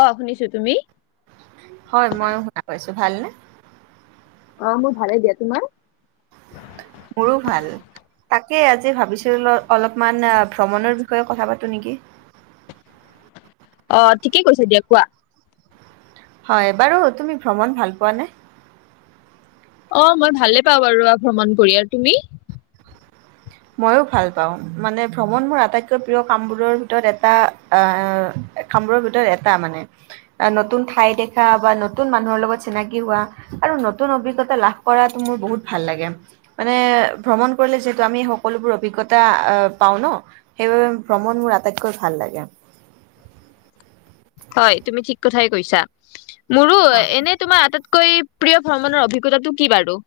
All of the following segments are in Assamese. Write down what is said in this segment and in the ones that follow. অ শুনিছো তুমি? হয় মই শুনা পাইছো ভালনে অ মোৰ ভালে দিয়া তোমাৰ মোৰো ভাল তাকে আজি ভাবিছিলো অলপমান ভ্ৰমণৰ বিষয়ে কথা পাতো নেকি অ ঠিকেই কৈছা দিয়া কোৱা হয় বাৰু তুমি ভ্ৰমণ ভাল পোৱানে অ মই ভালে পাওঁ বাৰু ভ্ৰমণ কৰি আৰু তুমি মইয়ো পাওঁ মানে ভ্ৰমণ মোৰ আটাইতকৈ প্ৰিয় কামবোৰৰ এটা আ কামৰৰ ভিতৰত এটা মানে নতুন ঠাই দেখা বা নতুন মানুহৰ লগত চিনাকি হোৱা আৰু নতুন অভিজ্ঞতা লাভ কৰাতো মোৰ বহুত ভাল লাগে মানে ভ্ৰমণ কৰিলে যিহেতু আমি সক সকলোবোৰ অভিজ্ঞতা আ পাওঁ ন সেইবাবে ভ্ৰমণ মোৰ আটাইতকৈ ভাল লাগে। হয় তুমি ঠিক কথাই কৈছা মোৰো এনে তোমাৰ আটাইত কৈ প্ৰিয় ভ্ৰমনৰ অভিজ্ঞতাটো কি বাৰু?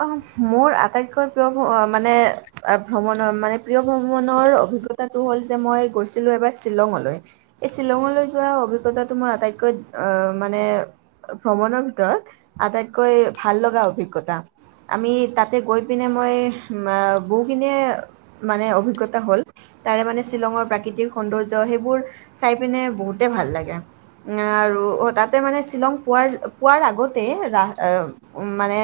অ, মোৰ আটাইতকৈ প্ৰিয় ভ মানে আ ভ্ৰমণৰ মানে প্ৰিয় ভ্ৰমণৰ অভিজ্ঞতাটো হ'ল যে মই গৈছিলো এবাৰ শ্বিলঙলৈ। এই শ্বিলঙলৈ যোৱা অভিজ্ঞতাটো মোৰ আটাইতকৈ আ মানে ভ্ৰমণৰ ভিতৰত আটাইতকৈ ভাল লগা অভিজ্ঞতা। আমি তাতে গৈ পিনে মই মা বহুখিনিয়ে মানে অভিজ্ঞতা হ'ল। তাৰে মানে শ্বিলঙৰ প্ৰাকৃতিক সৌন্দৰ্য, সেইবোৰ চাই পিনে বহুতে ভাল লাগে। আৰু তাতে মানে শ্বিলং পোৱাৰ, পোৱাৰ আগতেই ৰা এ উম মানে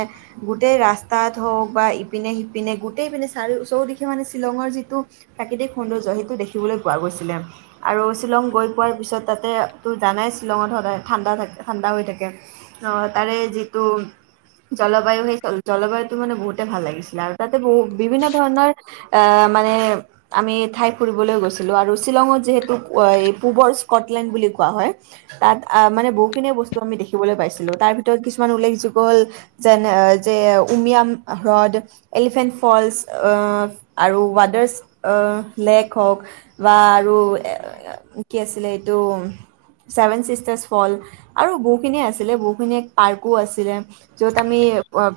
গোটেই ৰাস্তাত হওঁক বা ইপিনে-সিপিনে গোটেইপিনে চাৰিও, চৌদিশে মানে শ্বিলঙৰ যিটো প্ৰাকৃতিক সৌন্দৰ্য্য সেইটো দেখিবলৈ পোৱা গৈছিলে। আৰু শ্বিলং গৈ পোৱাৰ পিছত তাতেটো জানাই, শ্বিলঙত সদায় ঠাণ্ডা থাকে, ঠাণ্ডা হৈ থাকে। অ তাৰে যিটো জল জলবায়ু, সেই জল জলবায়ুটো মানে বহুতে ভাল লাগিছিলে আৰু তাতে বহু, বিভিন্ন ধৰণৰ আ মানে আমি ঠাই ফুৰিবলৈ গৈছিলো আৰু শ্বিলঙত যিহেতু এই পূবৰ স্কটলেণ্ড বুলি কোৱা হয়। তাত আ মানে বহুখিনিয়ে বস্তু আমি দেখিবলৈ পাইছিলো তাৰ ভিতৰত কিছুমান উল্লেখযোগ্য হ'ল যেনে, যে উমিয়াম হ্ৰদ এলিফেন্ট ফলছ অফ আৰু ৱাডাৰ্ছ অ লেক হওঁক। বা আৰু এ কি আছিলে এইটো ছেভেন চিষ্টাৰছ ফল আৰু বহুখিনিয়ে আছিলে, বহুখিনিয়ে পাৰ্কো আছিলে। য'ত আমি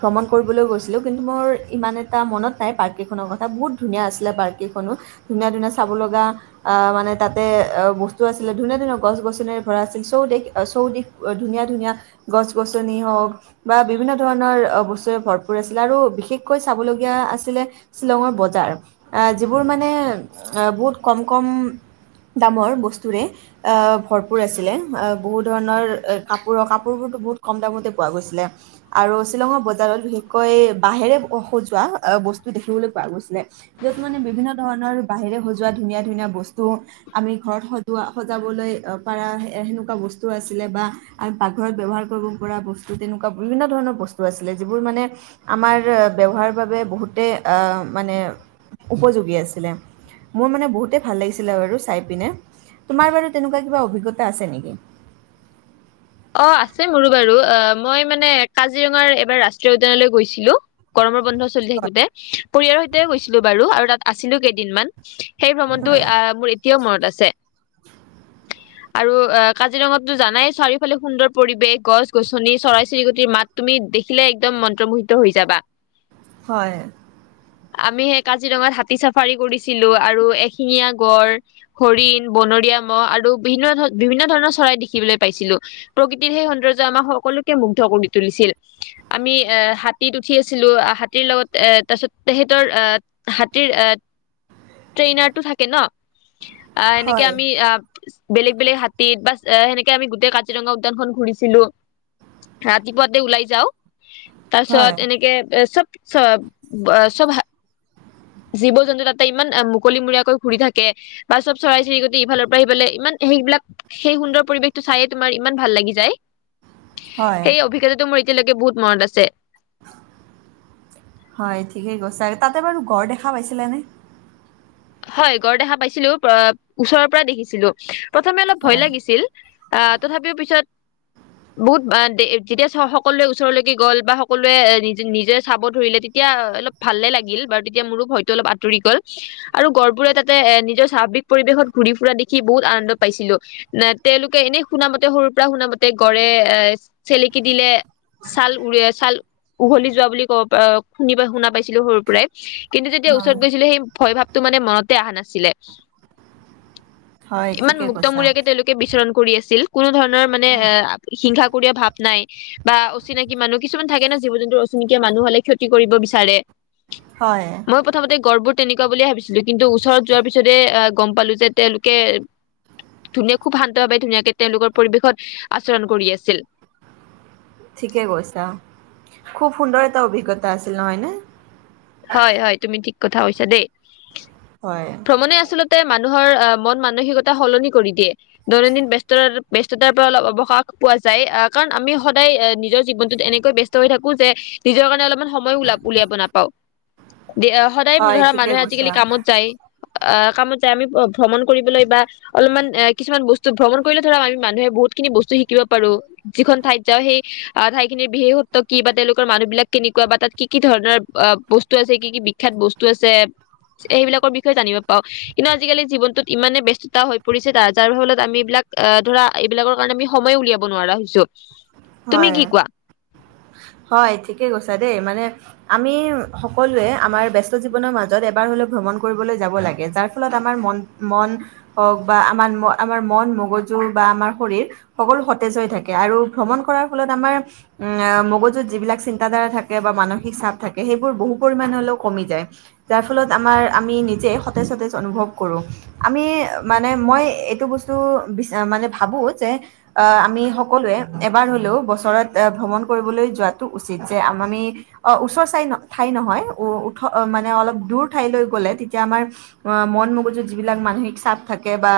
ভ্ৰমণ কৰিবলৈ গৈছিলোঁ কিন্তু, মোৰ ইমান এটা মনত নাই পাৰ্ককেইখনৰ কথা বহুত ধুনীয়া আছিলে পাৰ্ক কেইখনো ধুনীয়া ধুনীয়া চাব লগা আ, মানে তাতে আ বস্তু আছিলে ধুনীয়া ধুনীয়া গছ-গছনিৰে ভৰা আছিল চৌদিশ অ চৌদিশ অ, ধুনীয়া ধুনীয়া গছ গছনি হওঁক। বা বিভিন্ন ধৰণৰ বস্তুৱে ভৰপূৰ আছিলে আৰু বিশেষকৈ, চাবলগীয়া আছিলে শ্বিলঙৰ বজাৰ, আ যিবোৰ মানে এ বহুত কম কম দামৰ বস্তুৰে এ, ভৰপূৰ আছিলে বহু ধৰণৰ কাপোৰৰ কাপোৰবোৰতো বহুত কম দামতে পোৱা গৈছিলে। আৰু শ্বিলঙৰ বজাৰত বিশেষকৈ বাঁহেৰে সজোৱা বস্তু দেখিবলৈ পোৱা গৈছিলে। য'ত মানে বিভিন্ন ধৰণৰ বাঁহেৰে সজোৱা ধুনীয়া ধুনীয়া বস্তু। আমি ঘৰত সজোৱা সজাবলৈ পাৰা এ সেনেকুৱা বস্তু আছিলে। বা আমি পাকঘৰত ব্যৱহাৰ কৰিব পৰা বস্তু, তেনেকুৱা বিভিন্ন ধৰণৰ বস্তু আছিলে। যিবোৰ মানে আমাৰ ব্যৱহাৰৰ বাবে বহুতেই আ' মানে উপযোগী আছিলে। মোৰ মানে বহুতেই ভাল লাগিছিলে বাৰু চাই পিনে। তোমাৰ বাৰু তেনেকুৱা কিবা অভিজ্ঞতা আছে নেকি? অ, আছে মোৰো বাৰু! এ, মই মানে কাজিৰঙাৰ এবাৰ ৰাষ্ট্ৰীয় উদ্যানলৈ গৈছিলো। গৰমৰ বন্ধ চলি থাকোঁতে পৰিয়ালৰ সৈতেই গৈছিলো বাৰু! আৰু তাত আছিলোঁ কেইদিনমান। সেই ভ্ৰমণটো হয়। আহ মোৰ এ এতিয়াও মনত আছে। আৰু কাজিৰঙাতটো জানাই চাৰিও ফালে সুন্দৰ পৰিৱেশ, গছ-গছনি চৰাই-চিৰিকটিৰ মাত। তুমি দেখিলে একদম মন্ত্ৰ-মোহিত হৈ যাবা। হয়। আমি সেই কাজিৰঙাত হাতী চাফাৰী কৰিছিলোঁ, আৰু এশিঙীয়া গড়, হৰিণ, বনৰীয়া ম'হ আৰু বিভিন্ন ধৰ বিভিন্ন ধৰণৰ চৰাই দেখিবলৈ পাইছিলো। প্ৰকৃতিৰ সেই সৌন্দৰ্য্যই আমাক সকলোকে মুগ্ধ কৰি তুলিছিল। আমি এ হাতীত উঠি আছিলো, হাতীৰ লগত এ তাৰ পিছত তেহেতৰ আহ হাতীৰ ট্ৰেইনাৰটো থাকে ন? অ' এনেকে হয়। আমি অ' বেলেগ বেলেগ হাতীত বা সেনেকে আমি গোটেই ক কাজিৰঙা উদ্যানখন ঘূৰিছিলোঁ ৰাতিপুৱাতে ওলাই যাও। হয়, তাৰপিছত এনেকে এ চব চব জীৱ-জন্তু তাতে ইমান মুকলি মূৰিয়াকৈ ঘূৰি থাকে। বা চব চৰাই-চিৰিকটি ইফালৰ পৰা সিফালে ইমান সেইবিলাক সেই সুন্দৰ পৰিৱেশটো চাইয়ে তোমাৰ ইমান ভাল লাগি যায়, হয়, সেই অভিজ্ঞতাটো মোৰ এতিয়ালৈকে বহুত মনত আছে। হয় ঠিকেই কৈছা, আৰু তাতে বাৰু ঘৰ দেখা পাইছিলা নে? হয় গড় দেখা পাইছিলো, ওচৰৰ পৰা দেখিছিলো প্ৰথমে অলপ ভয় হয়, লাগিছিল। আহ তথাপিও পিছত বহুত যেতিয়া সকলোৱে ওচৰলৈকে গ'ল বা সকলোৱে নিজ নিজে চাব ধৰিলে তে তেতিয়া অলপ ভালে লাগিল বাৰু তেতিয়া মোৰো ভয়তো অলপ আঁতৰি গ'ল। আৰু গঢ়বোৰে তাতে এ নিজৰ স্বাভাৱিক পৰিৱেশত ঘূৰি ফুৰা দেখি বহুত আনন্দ পাইছিলো। নাই তেওঁলোকে এনেই শুনামতে সৰুৰ পৰা শুনা মতে গড়ে চেলেকি দিলে। ছাল উৰে, ছাল উঘলি যোৱা বুলি কব প শুনি শুনা পাইছিলো সৰুৰ পৰাই। কিন্তু যেতিয়া হয়, ওচৰত গৈছিলোঁ সেই ভয় ভাৱটো মানে মনতে অহা নাছিলে। হয় ইমান ঠিকে কৈছা। মুক্তমূৰিয়াকে তেওঁলোকে বিচৰণ কৰি আছিল কোনো ধৰণৰ মানে এ হিংসা কৰিয়া ভাৱ নাই। বা অচিনাকি মানুহ কিছুমান থাকে ন, জীৱ-জন্তুৰ অচিনাকি মানুহ হলে ক্ষতি কৰিব বিচাৰে। হয়। মই প্ৰথমতে গঢ়বোৰ তেনেকুৱা বুলিয়ে ভাবিছিলো কিন্তু ওচৰত যোৱাৰ পিছতে আহ গম পালো যে তেওঁলোকে ধুনীয়া খুব শান্তভাৱে ধুনীয়াকে তেওঁলোকৰ পৰিৱেশত আচৰণ কৰি আছিল। ঠিকে কৈছা, খুব সুন্দৰ এটা অভিজ্ঞতা আছিল নহয়নে? হয় হয়, তুমি ঠিক কথা কৈছা দেই। হয়। মানে আচলতে মানুহৰ অ' মন মানসিকতা সলনি কৰি দিয়ে। দৈনন্দিন ব্যস্ততাৰ ব্যস্ততাৰ পৰা অলপ অৱকাশ পোৱা যায় আহ কাৰণ আমি সদায় নিজৰ জীৱনটোত এনেকৈ ব্যস্ত হৈ থাকো যে নিজৰ কাৰণে অলপমান সময় ওল উলিয়াব নাপাও। সদায় হয় ধৰা ঠিকে মানুহে আজিকালি কৈছা। কামত যায় আহ কামত যায় আমি ভ্ৰমণ কৰিবলৈ বা অলমান কিছুমান বস্তু ভ্ৰমণ কৰিলে ধৰক আমি মানুহে বহুতখিনি বস্তু শিকিব পাৰো। যিখন ঠাইত যাও সেই আহ ঠাই খিনিৰ বিশেষত্ব কি বা তেওঁলোকৰ মানুহ বিলাক কেনেকুৱা বা তাত কি কি ধৰণৰ অ বস্তু? বস্তু আছে কি কি বিখ্যাত বস্তু আছে সেইবিলাকৰ বিষয়ে জানিব পাওঁ কিন্তু আজিকালি জীৱনত ইমানে ব্যস্ততা হৈ পৰিছে ত যাৰ ফলত আমি এইবিলাক আহ ধৰা এইবিলাকৰ কাৰণে আমি সময় উলিয়াব নোৱাৰা হৈছো তুমি কি হয়। কোৱা? হয় ঠিকেই কৈছা দেই মানে আমি সকলোৱে আমাৰ বস্ত জীৱনৰ মাজত এবাৰ হলে ভ্ৰমণ কৰিবলৈ যাব লাগে যাৰ ফলত আমাৰ মন মন হওক বা আমাৰ আমাৰ মন মগজু বা আমাৰ শৰীৰ সকলো সতেজ হৈ থাকে আৰু ভ্ৰমণ কৰাৰ ফলত আমাৰ মগজুত যিবিলাক চিন্তাধাৰা থাকে বা মানসিক চাপ থাকে সেইবোৰ বহু পৰিমাণ হলেও কমি যায়। যাৰ ফলত আমাৰ আমি নিজে সতেজ সতেজ অনুভৱ কৰোঁ। আমি মানে মই এইটো বস্তু বিচ মানে ভাবো যে আহ আমি সকলোৱে এবাৰ হলেও বছৰত আ ভ্ৰমণ কৰিবলৈ যোৱাটো উচিত যে আমি অ ওচৰ চাই ঠাই নহয় উঠ মানে অলপ দূৰ ঠাইলৈ গলে তেতিয়া আমাৰ অ মন মগজুত যিবিলাক মানসিক চাপ থাকে বা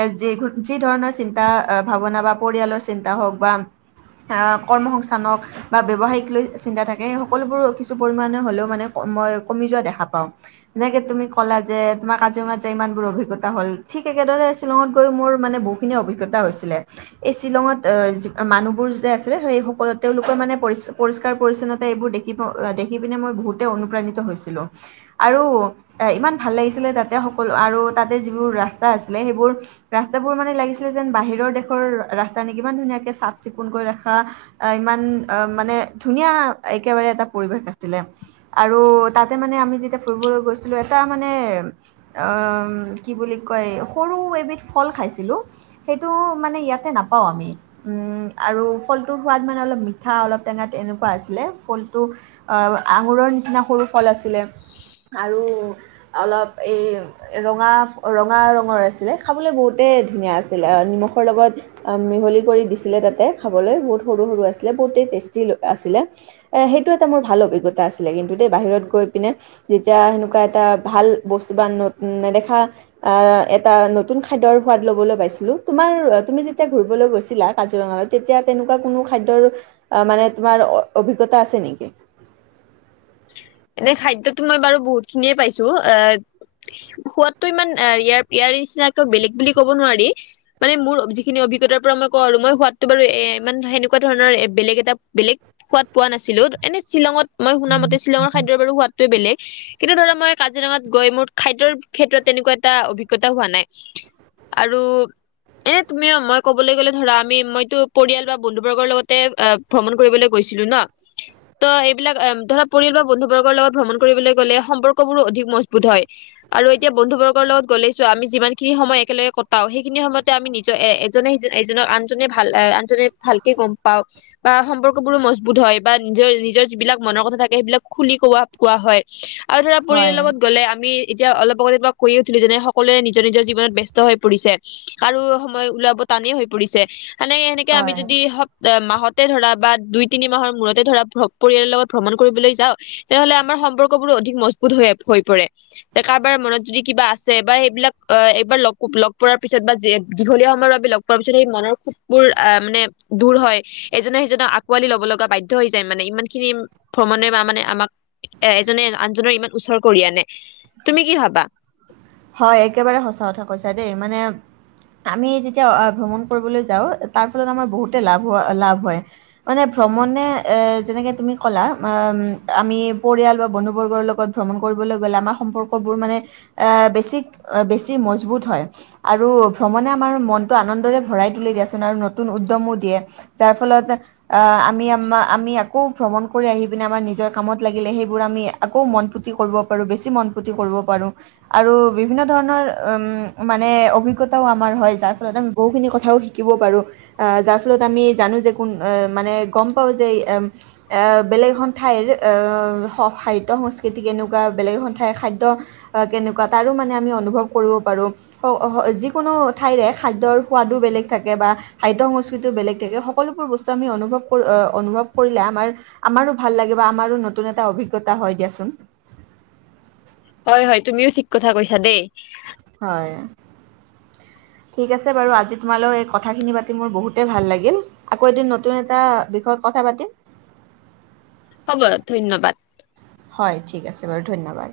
এ যি যি ধৰণৰ চিন্তা ভাৱনা বা পৰিয়ালৰ চিন্তা হওক বা আহ কৰ্মসংস্থানক বা ব্যসায়িক লৈ চিন্তা থাকে সকলোবোৰ কিছু পৰিমাণে হলেও মানে মই কমি যোৱা দেখা পাওঁ। এনেকে তুমি কলা যে তুম কাজিৰঙা যায় ইমানবোৰ অভিজ্ঞতা হল ঠিক একেদৰে শ্বিলঙত গৈ মোৰ মানে বহুত অভিজ্ঞতা হৈছিলে এই শ্বিলঙত মানুহবোৰ যদি আ সেই তেওঁলোকৰ মানে পৰিষ্কাৰ পৰিচ্ছন্তা এইবোৰ দেখিব দেখি পিনে মই বহুত যে অনুপ্ৰাণিত হৈছিলোঁ। আৰু ইমান ভাল লাগিছিলে তাতে সকলো আৰু তাতে যিবোৰ ৰাস্তা আছিলে সেইবোৰ ৰাস্তাাবোৰ মানে লাগিছিলে যেন বাহিৰৰ দেশৰ ৰাস্তা নে কিমান ধুনীয়াকে চাফ চিকুণ কৰি ৰাখ ইমান অ মানে ধুনীয়া একেবাৰে এটা পৰিৱেশ আছিলে আৰু তাতে আমি যেতিয়া ফুৰিবলৈ এটা মানে কি কয় সৰু এবিধ ফল খাইছিলোঁ। সেইটো মানে ইয়াতে নাপাওঁ আমি উম আৰু ফলটোৰ সোৱাদ মানে অলপ মিঠা অলপ টেঙা তে এনেকুৱা আছিলে ফলটো আঙুৰৰ নিচিনা সৰু ফল আছিলে আৰু অলপ এই ৰঙা ৰঙা ৰঙৰ আছিলে খাবলৈ বহুতেই ধুনীয়া আছিলে নিমখৰ লগত। মিহলি কৰি দিছিলে তাতে খাবলৈ বহুত সৰু সৰু আছিলে বহুতেই টেষ্টি আছিলে সেইটো এটা মোৰ ভাল অভিজ্ঞতা আছিলে কিন্তু দেই বাহিৰত গৈ পিনে যেতিয়া সেনেকুৱা এটা বা নেদেখা আহ এটা নতুন খাদ্যৰ সোৱাদ লবলৈ পাইছিলো তোমাৰ তুমি যেতিয়া ঘুৰিবলৈ গৈছিলা কাজিৰঙাত তেতিয়া তেনেকুৱা কোনো খাদ্যৰ মানে তোমাৰ অ অভিজ্ঞতা আছে নেকি? এনে খাদ্যতো মই বাৰু বহুত খিনিয়ে পাইছো অ সোৱাদটো ইমান ইয়াৰ ইয়াৰ নিচিনাকৈ বেলেগ বুলি কব নোৱাৰি মানে মোৰ যিখিনি অভিজ্ঞতাৰ পৰা মই কওঁ আৰু মই সোৱাতটো বাৰু এ ইমান সেনেকুৱা ধৰণৰ এ বেলেগ এটা বেলেগ সোৱাদ পোৱা নাছিলো এনে শ্বিলঙত মই শুনাাম মতে শ্বিলঙৰ খাদ্যৰ বাৰু সোৱাদটোৱে বেলেগ কিন্তু ধৰা মই কাজিৰঙাত গৈ মোৰ খাদ্যৰ ক্ষেত্ৰত তেনেকুৱা এটা অভিজ্ঞতা হোৱা নাই। আৰু এ অ কবলৈ গলে ধৰা আমি মইতো পৰিয়াল বা বন্ধু বৰ্গৰ লগতে অ ভ্ৰমণ কৰিবলৈ গৈছিলো ন [inaudible] ত এইবিলাক ধৰা পৰিয়াল বা বন্ধু বৰ্গৰ লগত ভ্ৰমণ কৰিবলে গলে সম্পৰ্কবোৰো অধিক মজবুত হয় আৰু এতিয়া বন্ধু বৰ্গৰ লগত গ'লেছো আমি যিমান খিনি সময় একেলগে কটাও সেইখিনি সময়তে আমি নি এ এজনে সিজন এজনক আনজনে ভাল আ জনে ভালকে গম পাওক বা সম্পৰ্ক বোৰো মজবুত হয় বা নিজৰ নিজৰ যিবিলাক মনৰ কথা থাক কে সেইবিলাক খুলি কোৱা কোৱা হয় আৰু ধৰা হয় পৰিয়ালৰ লগত গ'লে আমি এতিয়া অলপ আগতে তোমাক কৈয় উঠিলো যেনে সকলোৱে নিজৰ নিজৰ জীৱনত ব্যত হৈ পৰিছে কাৰু সময় উওলাব টানেই হৈ পৰিছে মানে এনেকে আমি হয় যদি অ মাহতে ধৰা বা দুই তিনি মাহৰ মূৰতে ধৰা ভ্ৰ পৰিয়ালৰ লগত ভ্ৰমণ কৰিবলৈ যাওঁ তেনেহলে আমাৰ সম্পৰ্ক বোৰো অধিক মজবুত হৈ হৈ পৰে কাৰবাৰ মনত যদি কিবা আছে বা সেইবিলাক এইবাৰ লগ পোৱাৰ পিছত বা দীঘলীয়া সময়ৰ বাবে লগ পোৱাৰ পিছত সেই মনৰ খুবোৰ আহ মানে দূৰ হয় এজনে সিজনক আকোৱালি লব লগা বাধ্য হৈ যায় মানে ইমান খিনি ভ্ৰমণে বা মানে আমাক এ এজনে আনজনৰ ইমান ওচৰ কৰি আনে। তুমি কি ভাবা? হয় একেবাৰে সঁচা কথা কৈছা দেই মানে আমি যেতিয়া আহ ভ্ৰমণ কৰিবলৈ যাওঁ তাৰ ফলত আমাৰ বহুতে লাভ হোৱা লাভ হয় মানে ভ্ৰমণে এ যেনেকে তুমি ক'লা আমি পৰিয়াল বা বন্ধুবৰ্গৰ লগত ভ্ৰমণ কৰিবলৈ গ'লে আমাৰ সম্পৰ্কবোৰ মানে এ বেছি বেছি মজবুত হয় আৰু ভ্ৰমণে আমাৰ মনটো আনন্দৰে ভৰাই তুলে দিয়াচোন আৰু নতুন উদ্যমো দিয়ে যাৰ ফলত আহ আমি আম আমি আকৌ ভ্ৰমণ কৰি আহি পিনে আমাৰ নিজৰ কামত লাগিলে সেইবোৰ আমি আকৌ মন পুতি কৰিব পাৰো বেছি মন পুতি কৰিব পাৰোঁ আৰু বিভিন্ন ধৰণৰ উম মানে অভিজ্ঞতাও আমাৰ হয় যাৰ ফলত আমি বহুখিনি কথাও শিকিব পাৰো আহ যাৰ ফলত আমি জানো যে কোন মানে গম পাওঁ যে এম এ বেলেগ এখন ঠাইৰ খাদ্য সংস্কৃতি কেনেকুৱা বেলেগ এখন ঠাইৰ খাদ্য অ কেনেকুৱা তাৰো মানে আমি অনুভৱ কৰিব পাৰো যিকোনো ঠাইৰে খাদ্যৰ সোৱাদো বেলেগ থাকে বা খাদ্য সংস্কৃতিও বেলেগ থাকে সকলোবোৰ বস্তু আমি অনুভৱ অনুভৱ কৰিলে আমাৰ আমাৰো ভাল লাগিব বা আমাৰো নতুন এটা অভিজ্ঞতা হয় দিয়াচোন হয় হয় তুমিও ঠিক কথা কৈছা দেই হয় ঠিক আছে বাৰু আজি তোমালৈ কথাখিনি পাতি মোৰ বহুতেই ভাল লাগিল আকৌ এদিন নতুন এটা বিষয়ত কথা পাতিম হ'ব ধন্যবাদ হয় ঠিক আছে বাৰু ধন্যবাদ